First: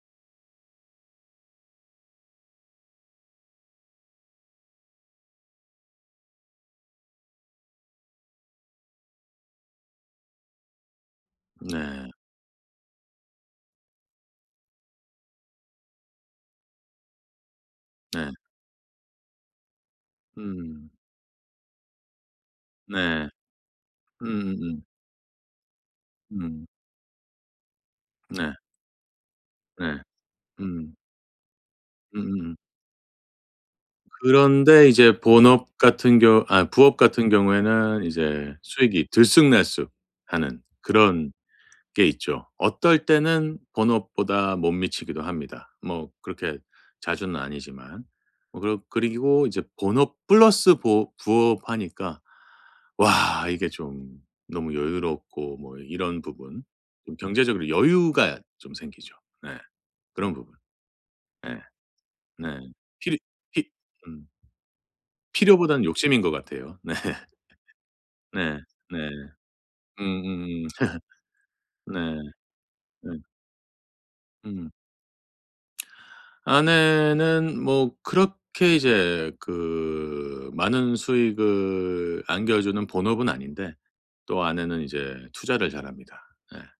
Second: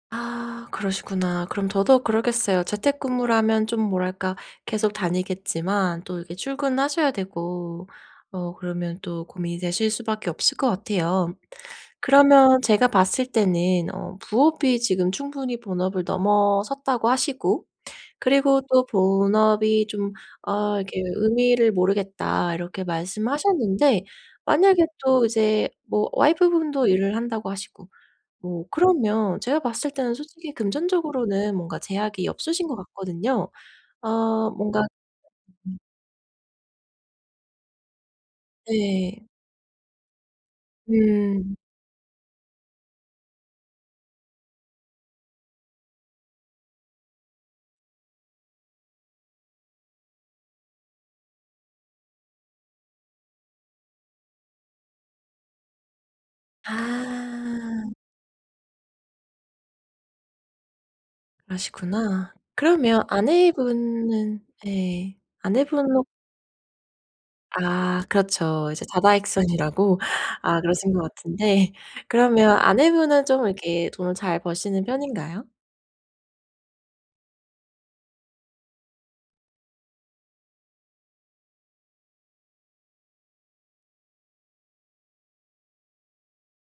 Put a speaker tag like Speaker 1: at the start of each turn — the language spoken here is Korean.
Speaker 1: 아 그러시구나. 그럼 더더욱 그러겠어요. 재택근무를 하면 좀 뭐랄까 계속 다니겠지만 또 이렇게 출근하셔야 되고 어 그러면 또 고민이 되실 수밖에 없을 것 같아요.
Speaker 2: 네.
Speaker 1: 그러면 제가 봤을 때는 어 부업이 지금 충분히 본업을 넘어섰다고 하시고,
Speaker 2: 네.
Speaker 1: 그리고 또 본업이 좀 어
Speaker 2: 음.
Speaker 1: 이렇게 '의미를 모르겠다.' 이렇게
Speaker 2: 네.
Speaker 1: 말씀하셨는데
Speaker 2: 음음음.
Speaker 1: 만약에 또 이제 뭐
Speaker 2: 음.
Speaker 1: 와이프분도 일을 한다고 하시고.
Speaker 2: 네.
Speaker 1: 뭐 그러면 제가 봤을
Speaker 2: 네.
Speaker 1: 때는 솔직히
Speaker 2: 음.
Speaker 1: 금전적으로는 뭔가 제약이
Speaker 2: 음음음.
Speaker 1: 없으신 거 같거든요. 어 뭔가
Speaker 2: 그런데 이제 본업같은 경우 아 부업같은 경우에는 이제 수익이
Speaker 1: 네.
Speaker 2: 들쑥날쑥하는 그런
Speaker 1: 음.
Speaker 2: 게 있죠. 어떨 때는 본업보다 못 미치기도 합니다. 뭐 그렇게 자주는 아니지만. 뭐 그러 그리고 이제 본업 플러스 보 부업 하니까 와 이게 좀 너무 여유롭고 뭐 이런 부분. 좀 경제적으로
Speaker 1: 아.
Speaker 2: 여유가 좀 생기죠. 네. 그런 부분. 예.
Speaker 1: 그러시구나.
Speaker 2: 네.
Speaker 1: 그러면
Speaker 2: 필히 히
Speaker 1: 아내분은 예
Speaker 2: 필요보다는
Speaker 1: 아내분은
Speaker 2: 욕심인 것 같아요. 네.
Speaker 1: 아
Speaker 2: 네.
Speaker 1: 그렇죠. 이제
Speaker 2: 네.
Speaker 1: 다다익선이라고. 아
Speaker 2: 음음음.
Speaker 1: 그러신 것 같은데.
Speaker 2: 네.
Speaker 1: 그러면
Speaker 2: 예.
Speaker 1: 아내분은 좀 이렇게 돈을 잘
Speaker 2: 음.
Speaker 1: 버시는 편인가요?
Speaker 2: 아내는 뭐 그렇게 이제 그 많은 수익을 안겨주는 본업은 아닌데 또 아내는 이제 투자를 잘 합니다. 예.